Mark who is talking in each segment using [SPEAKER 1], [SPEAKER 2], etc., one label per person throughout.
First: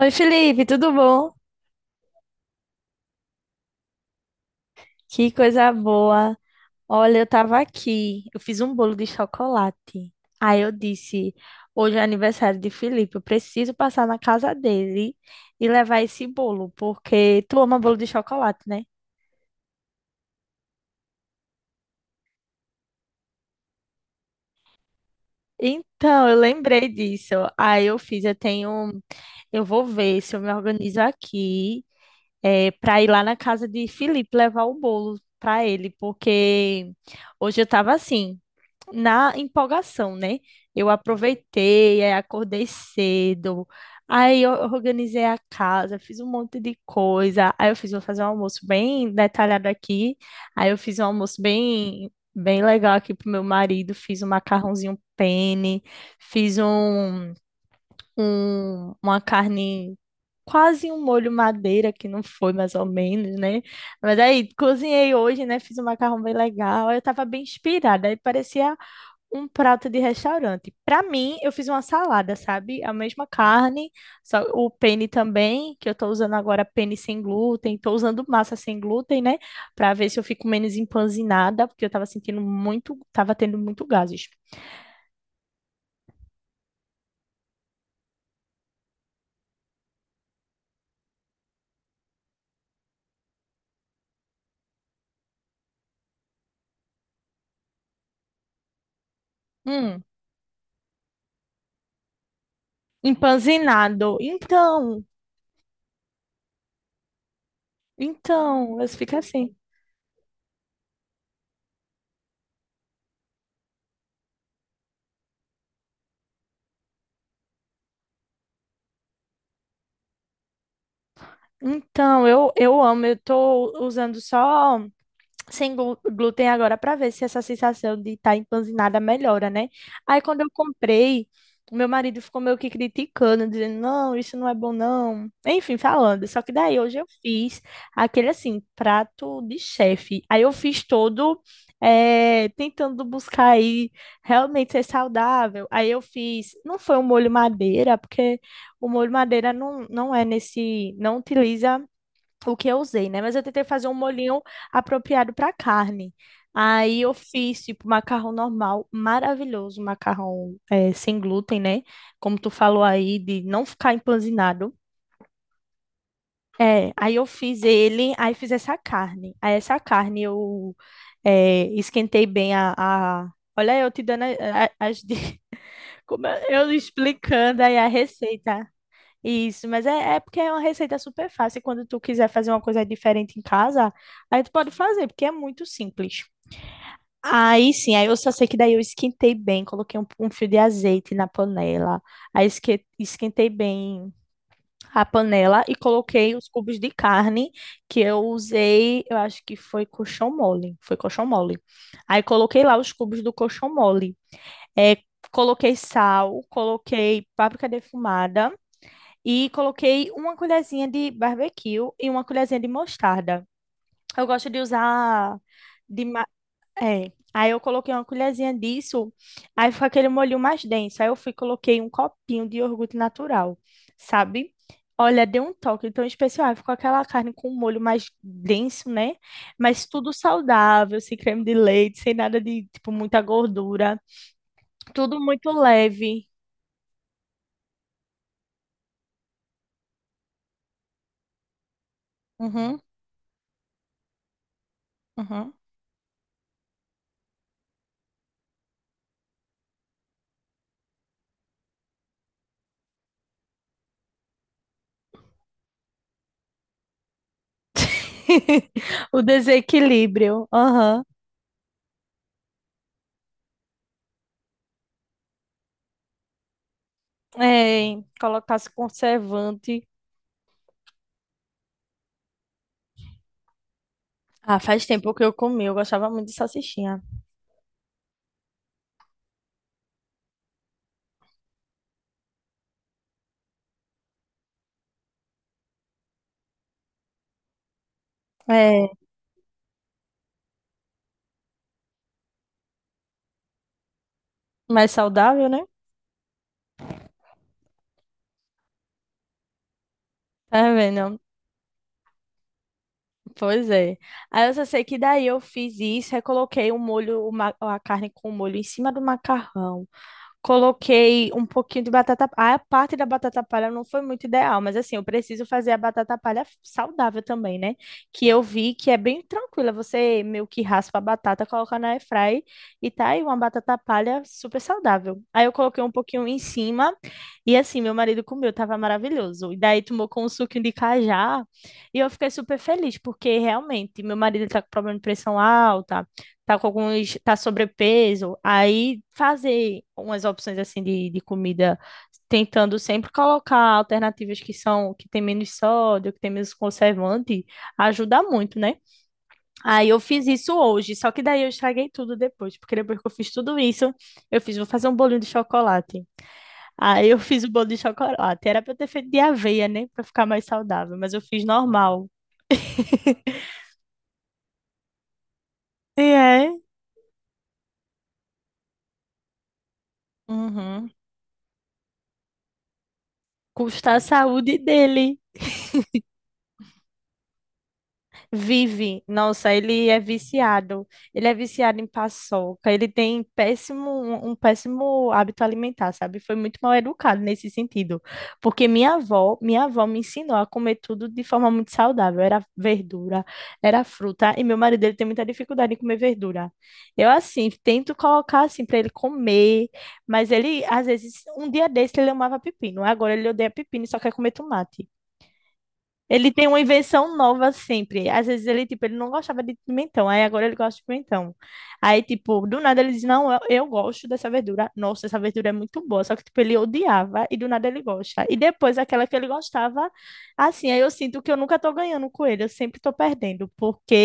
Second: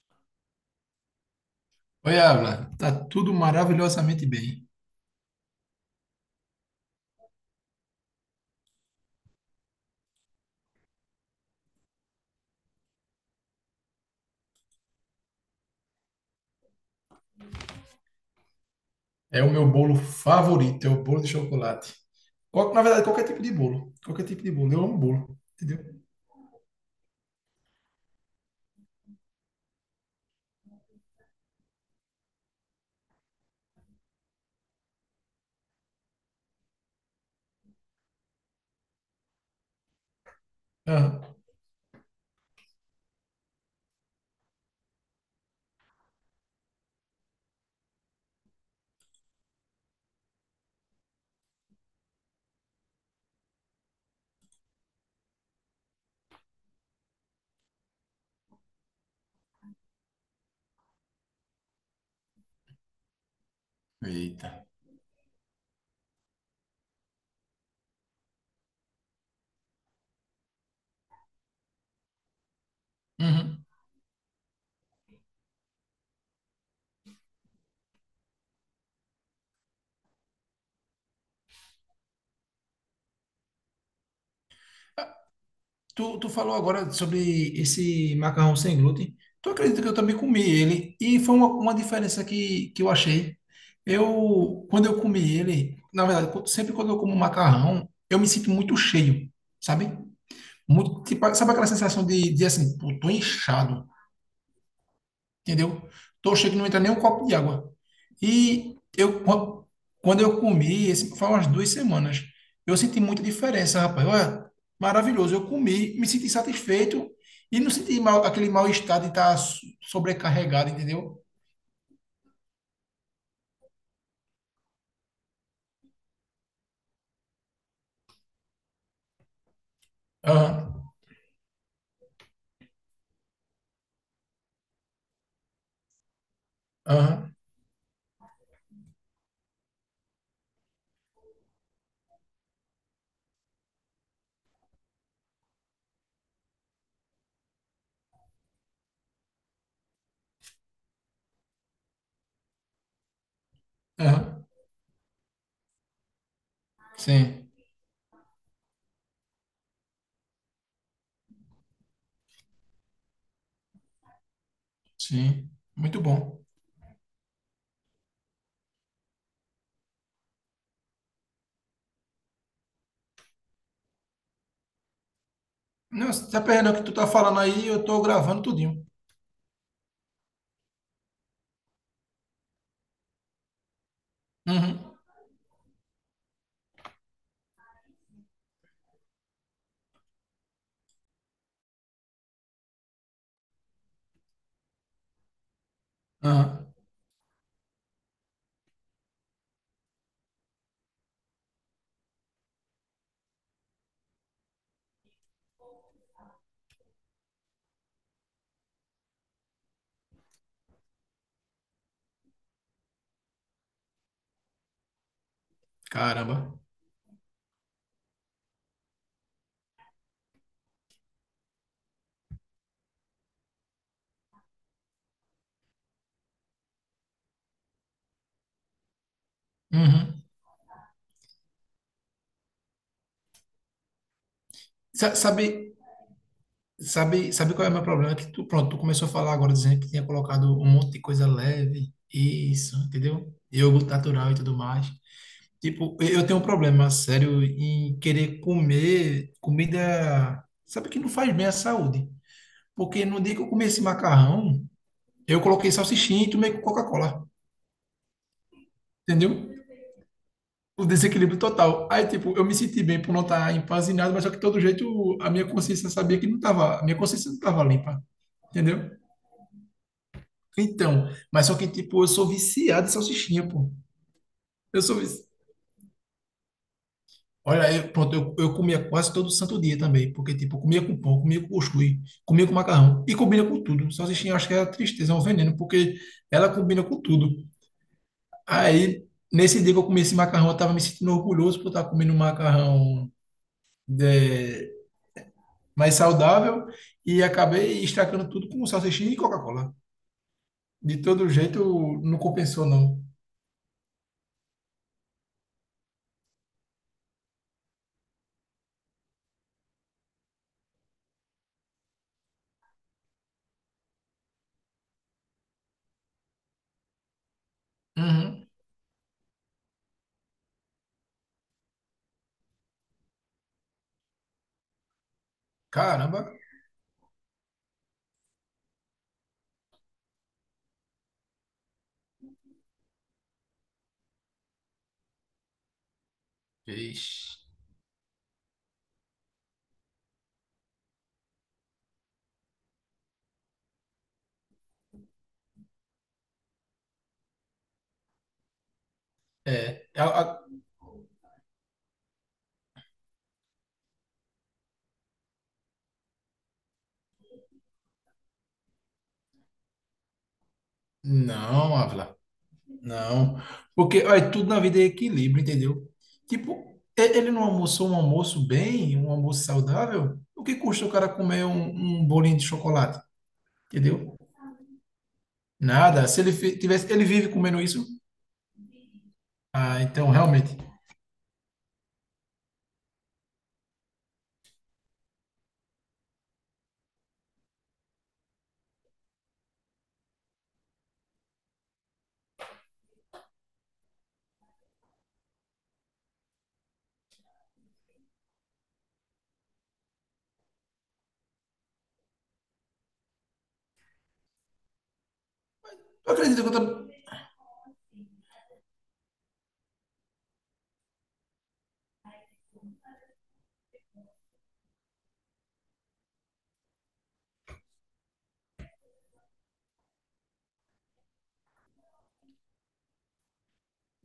[SPEAKER 1] Oi, Felipe, tudo bom?
[SPEAKER 2] Oi, Ávila, tá tudo maravilhosamente bem.
[SPEAKER 1] Que coisa boa. Olha, eu tava aqui, eu fiz um bolo de chocolate. Aí eu disse, hoje é aniversário de Felipe, eu preciso passar na casa dele e levar esse bolo, porque tu ama bolo de chocolate, né?
[SPEAKER 2] É o meu bolo favorito, é o bolo de chocolate. Qual- na verdade, qualquer tipo de bolo. Qualquer tipo de bolo. Eu amo bolo, entendeu?
[SPEAKER 1] Então, eu lembrei disso. Aí eu fiz, eu tenho, eu vou ver se eu me organizo aqui, para ir lá na casa de Felipe levar o bolo para ele, porque hoje eu tava assim, na empolgação, né? Eu
[SPEAKER 2] Aham.
[SPEAKER 1] aproveitei, aí acordei cedo, aí eu organizei a casa, fiz um monte de coisa. Vou fazer um almoço bem detalhado aqui. Aí eu fiz um almoço bem, bem legal aqui pro meu marido, fiz um macarrãozinho penne, fiz uma carne. Quase um molho madeira, que não foi mais ou menos, né? Mas
[SPEAKER 2] Eita.
[SPEAKER 1] aí cozinhei hoje, né? Fiz um macarrão bem legal. Aí eu tava bem inspirada. Aí parecia um prato de restaurante. Para mim, eu fiz uma salada, sabe? A mesma
[SPEAKER 2] Uhum.
[SPEAKER 1] carne, só o penne também, que eu tô usando agora penne sem glúten, tô usando massa sem glúten, né? Para ver se eu fico menos empanzinada, porque eu tava sentindo muito, tava tendo muito gases.
[SPEAKER 2] Tu falou agora sobre esse macarrão sem glúten. Tu acredita que eu também comi ele? E foi uma diferença que eu achei. Eu, quando eu comi ele, na verdade, sempre quando eu como macarrão, eu me sinto muito cheio, sabe?
[SPEAKER 1] Hum,
[SPEAKER 2] Muito, tipo, sabe aquela sensação de assim, pô, tô inchado.
[SPEAKER 1] empanzinado. Então,
[SPEAKER 2] Entendeu? Tochei que não entra nem um copo de água. E
[SPEAKER 1] então, eu fico
[SPEAKER 2] eu,
[SPEAKER 1] assim.
[SPEAKER 2] qu- quando eu comi, esse, faz umas duas semanas, eu senti muita diferença, rapaz. Olha, maravilhoso. Eu comi, me senti satisfeito e não senti mal, aquele mal-estar de estar sobrecarregado, entendeu?
[SPEAKER 1] Então, eu amo, eu tô usando só sem glúten agora para ver se essa sensação de estar empanzinada melhora, né? Aí quando eu
[SPEAKER 2] Aham,
[SPEAKER 1] comprei, o meu marido ficou meio que criticando, dizendo, não, isso não é bom, não. Enfim, falando. Só que daí hoje eu
[SPEAKER 2] aham,
[SPEAKER 1] fiz aquele assim, prato de chefe. Aí eu fiz todo tentando buscar aí realmente ser saudável. Aí eu fiz, não foi um molho madeira, porque o molho madeira não é nesse, não utiliza o que eu usei, né? Mas eu tentei fazer um molhinho
[SPEAKER 2] aham.
[SPEAKER 1] apropriado para carne. Aí eu
[SPEAKER 2] Sim,
[SPEAKER 1] fiz, tipo, macarrão normal, maravilhoso, macarrão sem glúten, né? Como tu falou aí, de não ficar empanzinado.
[SPEAKER 2] sim. Muito bom.
[SPEAKER 1] É, aí eu fiz ele, aí fiz essa carne. Aí essa carne eu esquentei bem. Olha, eu te dando.
[SPEAKER 2] Não,
[SPEAKER 1] Como
[SPEAKER 2] você tá
[SPEAKER 1] é-
[SPEAKER 2] perdendo
[SPEAKER 1] eu
[SPEAKER 2] o que tu tá falando
[SPEAKER 1] explicando
[SPEAKER 2] aí,
[SPEAKER 1] aí
[SPEAKER 2] eu
[SPEAKER 1] a
[SPEAKER 2] tô gravando
[SPEAKER 1] receita.
[SPEAKER 2] tudinho.
[SPEAKER 1] Isso, mas é porque é uma receita super fácil, e quando tu quiser fazer uma coisa diferente em casa, aí tu pode
[SPEAKER 2] Uhum,
[SPEAKER 1] fazer, porque é muito simples. Aí sim, aí eu só sei que daí eu esquentei bem, coloquei um fio de azeite na panela, aí esquentei bem a panela e coloquei os
[SPEAKER 2] aham.
[SPEAKER 1] cubos de carne que eu usei, eu acho que foi colchão mole, foi colchão mole. Aí coloquei lá os cubos do colchão mole. É, coloquei sal, coloquei páprica defumada e coloquei uma colherzinha de barbecue e uma colherzinha de mostarda. Eu gosto de usar de ma-
[SPEAKER 2] Caramba.
[SPEAKER 1] é. Aí eu coloquei uma colherzinha disso, aí ficou aquele molho mais denso. Aí eu fui e coloquei um copinho de iogurte natural, sabe? Olha, deu um toque tão especial. Aí ficou aquela carne com um molho mais denso, né? Mas tudo
[SPEAKER 2] Uhum.
[SPEAKER 1] saudável, sem creme de leite, sem nada de, tipo, muita gordura. Tudo muito
[SPEAKER 2] Sabe,
[SPEAKER 1] leve.
[SPEAKER 2] sabe qual é o meu problema? Que tu, pronto, tu começou a falar agora dizendo que tinha colocado um monte de coisa leve, isso,
[SPEAKER 1] Uhum,
[SPEAKER 2] entendeu? Iogurte natural e tudo mais.
[SPEAKER 1] uhum.
[SPEAKER 2] Tipo, eu tenho um problema sério em querer comer comida, sabe, que não faz bem à saúde. Porque no dia que eu comi esse macarrão, eu coloquei salsichinha e tomei Coca-Cola,
[SPEAKER 1] O
[SPEAKER 2] entendeu?
[SPEAKER 1] desequilíbrio.
[SPEAKER 2] O
[SPEAKER 1] Aham.
[SPEAKER 2] desequilíbrio total. Aí, tipo, eu me senti bem por não estar empanzinado, mas só que de todo jeito a minha consciência sabia que não tava, a minha consciência não tava
[SPEAKER 1] É,
[SPEAKER 2] limpa,
[SPEAKER 1] colocasse
[SPEAKER 2] entendeu?
[SPEAKER 1] conservante.
[SPEAKER 2] Então, mas só que, tipo, eu sou viciado em salsichinha, pô.
[SPEAKER 1] Ah,
[SPEAKER 2] Eu
[SPEAKER 1] faz
[SPEAKER 2] sou
[SPEAKER 1] tempo que
[SPEAKER 2] vici...
[SPEAKER 1] eu comi, eu gostava muito de salsichinha.
[SPEAKER 2] Olha, eu, pronto, eu comia quase todo santo dia também, porque, tipo, eu comia com pão, comia com cuscuz, comia com macarrão e combina com tudo. Salsichinha, eu acho que é a tristeza, é um veneno, porque ela combina com tudo.
[SPEAKER 1] É,
[SPEAKER 2] Aí, nesse dia que eu comi esse macarrão, eu tava me sentindo orgulhoso por estar comendo um macarrão é,
[SPEAKER 1] mais saudável, né?
[SPEAKER 2] mais saudável e acabei estragando tudo com salsichinha e Coca-Cola.
[SPEAKER 1] Tá
[SPEAKER 2] De
[SPEAKER 1] vendo?
[SPEAKER 2] todo jeito, não compensou, não.
[SPEAKER 1] Pois é. Aí eu só sei que daí eu fiz isso, aí coloquei o molho, a carne com o molho em cima do macarrão. Coloquei um pouquinho de batata. Ah, a parte da batata palha não foi muito ideal, mas assim, eu preciso fazer a batata palha saudável também, né? Que eu
[SPEAKER 2] Uhum.
[SPEAKER 1] vi que é bem tranquila. Você meio que raspa a batata, coloca na airfry e tá aí uma batata palha super saudável. Aí eu coloquei um pouquinho
[SPEAKER 2] Caramba.
[SPEAKER 1] em cima e assim, meu marido comeu, tava maravilhoso. E daí tomou com um suquinho de cajá e eu fiquei super feliz, porque realmente meu marido tá com problema de pressão alta, tá com alguns,
[SPEAKER 2] Ixi.
[SPEAKER 1] tá sobrepeso, aí fazer umas opções assim de comida, tentando sempre colocar alternativas que são, que tem menos sódio, que tem menos conservante, ajuda muito, né?
[SPEAKER 2] É,
[SPEAKER 1] Aí eu fiz isso hoje, só que daí eu estraguei tudo depois, porque depois que eu fiz tudo isso, vou fazer um bolinho de chocolate. Aí eu fiz o bolo de chocolate, era pra eu ter feito de aveia, né, pra ficar mais saudável, mas eu fiz
[SPEAKER 2] não,
[SPEAKER 1] normal.
[SPEAKER 2] Ávila, não. Porque olha, tudo na vida é equilíbrio, entendeu?
[SPEAKER 1] E é,
[SPEAKER 2] Tipo, ele não almoçou um almoço bem, um almoço saudável? O que custa
[SPEAKER 1] uhum.
[SPEAKER 2] o cara comer um bolinho de chocolate?
[SPEAKER 1] Custa a
[SPEAKER 2] Entendeu?
[SPEAKER 1] saúde dele.
[SPEAKER 2] Nada. Se ele tivesse, ele vive comendo isso?
[SPEAKER 1] Vive, nossa,
[SPEAKER 2] Ah,
[SPEAKER 1] ele é
[SPEAKER 2] então realmente.
[SPEAKER 1] viciado. Ele é viciado em paçoca. Ele tem péssimo, um péssimo hábito alimentar, sabe? Foi muito mal educado nesse sentido. Porque minha avó me ensinou a comer tudo de forma muito saudável. Era verdura, era fruta. E meu marido, ele tem muita dificuldade em comer verdura. Eu, assim, tento colocar, assim, para ele comer. Mas ele, às vezes, um dia desse ele amava pepino. Agora ele odeia pepino e só quer comer tomate.
[SPEAKER 2] Eu
[SPEAKER 1] Ele
[SPEAKER 2] acredito
[SPEAKER 1] tem
[SPEAKER 2] que eu
[SPEAKER 1] uma
[SPEAKER 2] tô...
[SPEAKER 1] invenção nova sempre. Às vezes ele, tipo, ele não gostava de pimentão, aí agora ele gosta de pimentão. Aí, tipo, do nada ele diz, não, eu gosto dessa verdura. Nossa, essa verdura é muito boa. Só que, tipo, ele odiava e do nada ele gosta. E depois aquela que ele gostava, assim, aí eu sinto que eu nunca tô ganhando com ele, eu sempre tô perdendo,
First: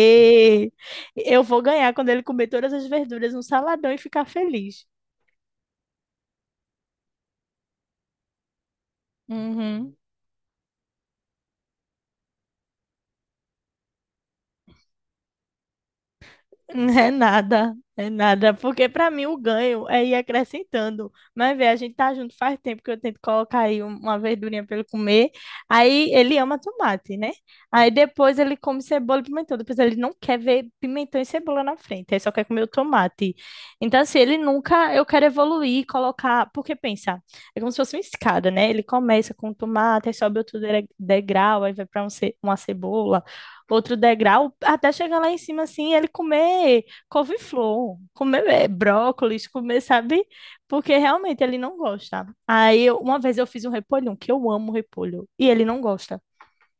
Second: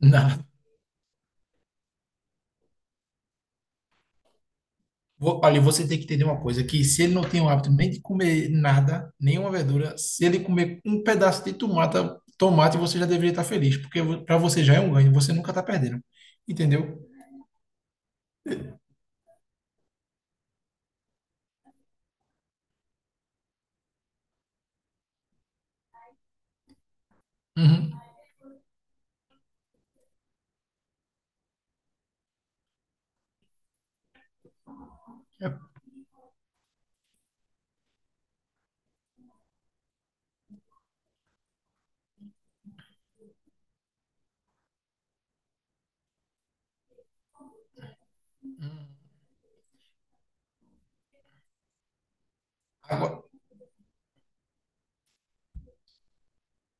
[SPEAKER 2] Não.
[SPEAKER 1] eu vou ganhar quando ele comer todas as verduras no saladão e ficar feliz.
[SPEAKER 2] Olha, você tem que entender uma coisa, que se ele não tem o hábito nem de comer nada, nenhuma
[SPEAKER 1] Uhum.
[SPEAKER 2] verdura, se ele comer um pedaço de tomate, tomate você já deveria estar feliz, porque para você já é um ganho, você nunca está perdendo. Entendeu?
[SPEAKER 1] É nada, porque para mim o ganho é ir acrescentando. Mas vê, a gente tá junto faz tempo que eu tento colocar aí uma verdurinha para ele comer. Aí ele ama tomate, né? Aí
[SPEAKER 2] Uhum.
[SPEAKER 1] depois ele come cebola e pimentão, depois ele não quer ver pimentão e cebola na frente, ele só quer comer o tomate. Então assim, ele nunca, eu quero
[SPEAKER 2] É,
[SPEAKER 1] evoluir, colocar, porque pensa, é como se fosse uma escada, né? Ele começa com o tomate, aí sobe outro degrau, aí vai para uma cebola, outro degrau, até chegar lá em cima, assim, ele comer couve-flor, comer brócolis, comer, sabe? Porque realmente ele não gosta. Aí,
[SPEAKER 2] agora,
[SPEAKER 1] uma vez eu fiz um repolho, um que eu amo repolho, e ele não gosta.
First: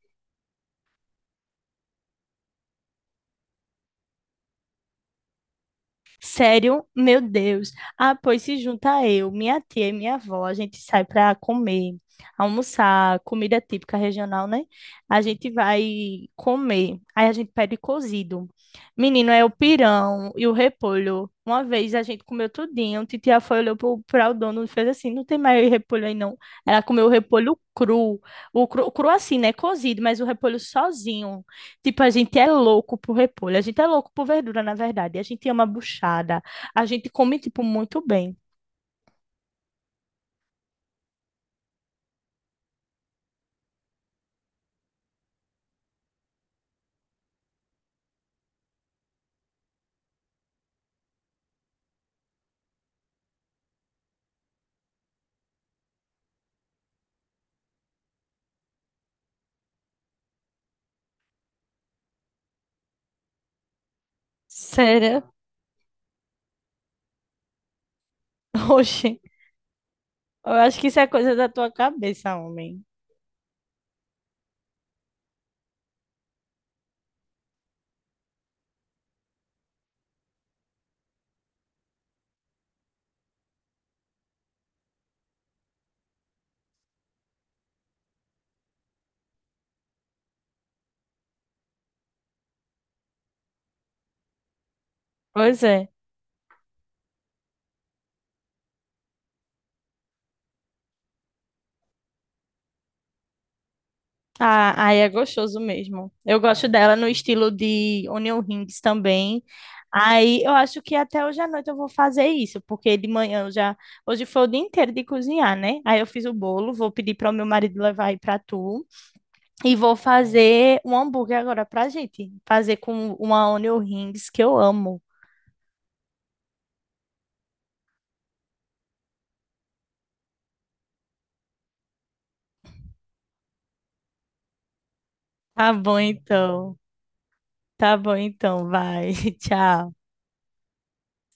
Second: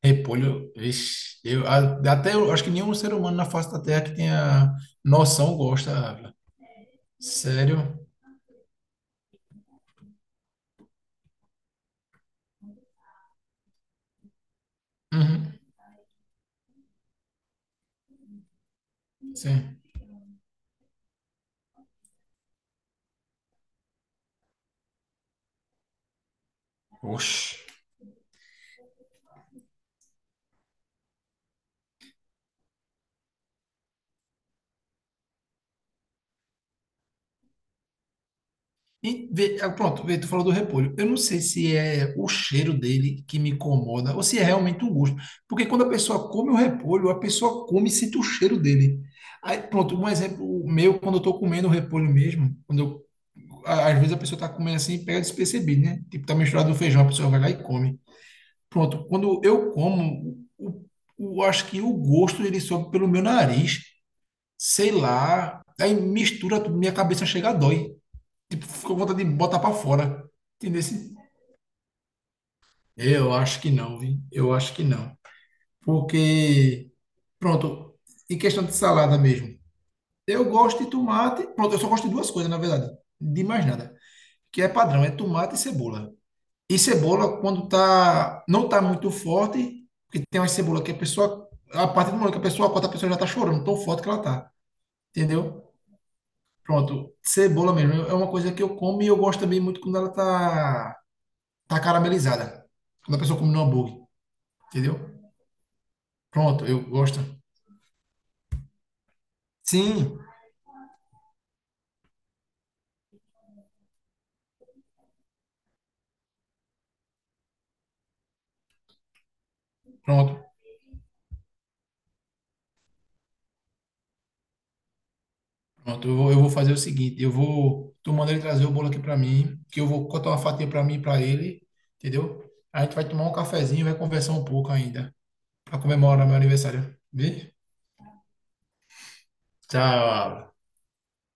[SPEAKER 2] repolho, vixe, eu, até eu acho que nenhum ser humano na face da Terra que tenha noção gosta, Ávila.
[SPEAKER 1] Sério? Meu Deus.
[SPEAKER 2] Sério?
[SPEAKER 1] Ah, pois se junta eu, minha tia e minha avó, a gente sai para comer, almoçar, comida típica regional, né? A gente
[SPEAKER 2] Uhum,
[SPEAKER 1] vai comer. Aí a gente pede cozido. Menino, é o
[SPEAKER 2] sim.
[SPEAKER 1] pirão e o repolho. Uma vez a gente comeu tudinho, titia foi, olhou para o dono e fez assim, não tem mais repolho aí não. Ela comeu o repolho
[SPEAKER 2] Oxe.
[SPEAKER 1] cru, o cru, cru assim, né? Cozido, mas o repolho sozinho. Tipo, a gente é louco por repolho, a gente é louco por verdura, na verdade. A gente ama buchada, a gente come, tipo, muito bem.
[SPEAKER 2] Ah, pronto, vê, tu falou do repolho. Eu não sei se é o cheiro dele que me incomoda ou se é realmente o gosto. Porque quando a pessoa come o repolho, a pessoa come e sente o cheiro dele. Aí, pronto, um exemplo meu, quando eu tô comendo o repolho mesmo, quando eu, às vezes a pessoa tá comendo assim e pega despercebido, né? Tipo, tá misturado no feijão, a pessoa vai lá e come. Pronto, quando eu como, o, acho que o gosto ele sobe pelo meu nariz, sei
[SPEAKER 1] Sério?
[SPEAKER 2] lá, aí mistura tudo, minha cabeça chega a dói. Tipo, ficou com
[SPEAKER 1] Oxe,
[SPEAKER 2] vontade de botar pra fora.
[SPEAKER 1] eu acho
[SPEAKER 2] Entendeu?
[SPEAKER 1] que isso é
[SPEAKER 2] Assim?
[SPEAKER 1] coisa da tua cabeça, homem.
[SPEAKER 2] Eu acho que não, vi. Eu acho que não. Porque, pronto, em questão de salada mesmo, eu gosto de tomate. Pronto, eu só gosto de duas coisas, na verdade. De mais nada. Que é padrão, é tomate e cebola. E cebola, quando tá, não tá muito forte, porque tem uma cebola que a pessoa, a partir do momento que a pessoa corta, a pessoa já tá chorando, tão forte que ela tá.
[SPEAKER 1] Pois
[SPEAKER 2] Entendeu?
[SPEAKER 1] é.
[SPEAKER 2] Pronto, cebola mesmo. É uma coisa que eu como e eu gosto também muito quando ela tá caramelizada. Quando a pessoa come no hambúrguer,
[SPEAKER 1] Ah,
[SPEAKER 2] entendeu?
[SPEAKER 1] aí é gostoso mesmo. Eu gosto
[SPEAKER 2] Pronto, eu
[SPEAKER 1] dela no
[SPEAKER 2] gosto.
[SPEAKER 1] estilo de onion rings também.
[SPEAKER 2] Sim,
[SPEAKER 1] Aí eu acho que até hoje à noite eu vou fazer isso, porque de manhã eu já. Hoje foi o dia inteiro de cozinhar, né? Aí eu fiz o bolo, vou pedir para o meu marido levar aí para tu. E vou
[SPEAKER 2] pronto,
[SPEAKER 1] fazer um hambúrguer agora pra gente. Fazer com uma onion rings que eu amo.
[SPEAKER 2] pronto. Eu vou fazer o seguinte, eu vou, tô mandando ele trazer o bolo aqui para mim, que eu vou cortar uma fatia para mim e para ele, entendeu? A gente vai tomar um cafezinho, e vai conversar um pouco ainda,
[SPEAKER 1] Tá
[SPEAKER 2] para
[SPEAKER 1] bom
[SPEAKER 2] comemorar meu
[SPEAKER 1] então.
[SPEAKER 2] aniversário. Vê?
[SPEAKER 1] Tá bom então, vai. Tchau.
[SPEAKER 2] Tchau.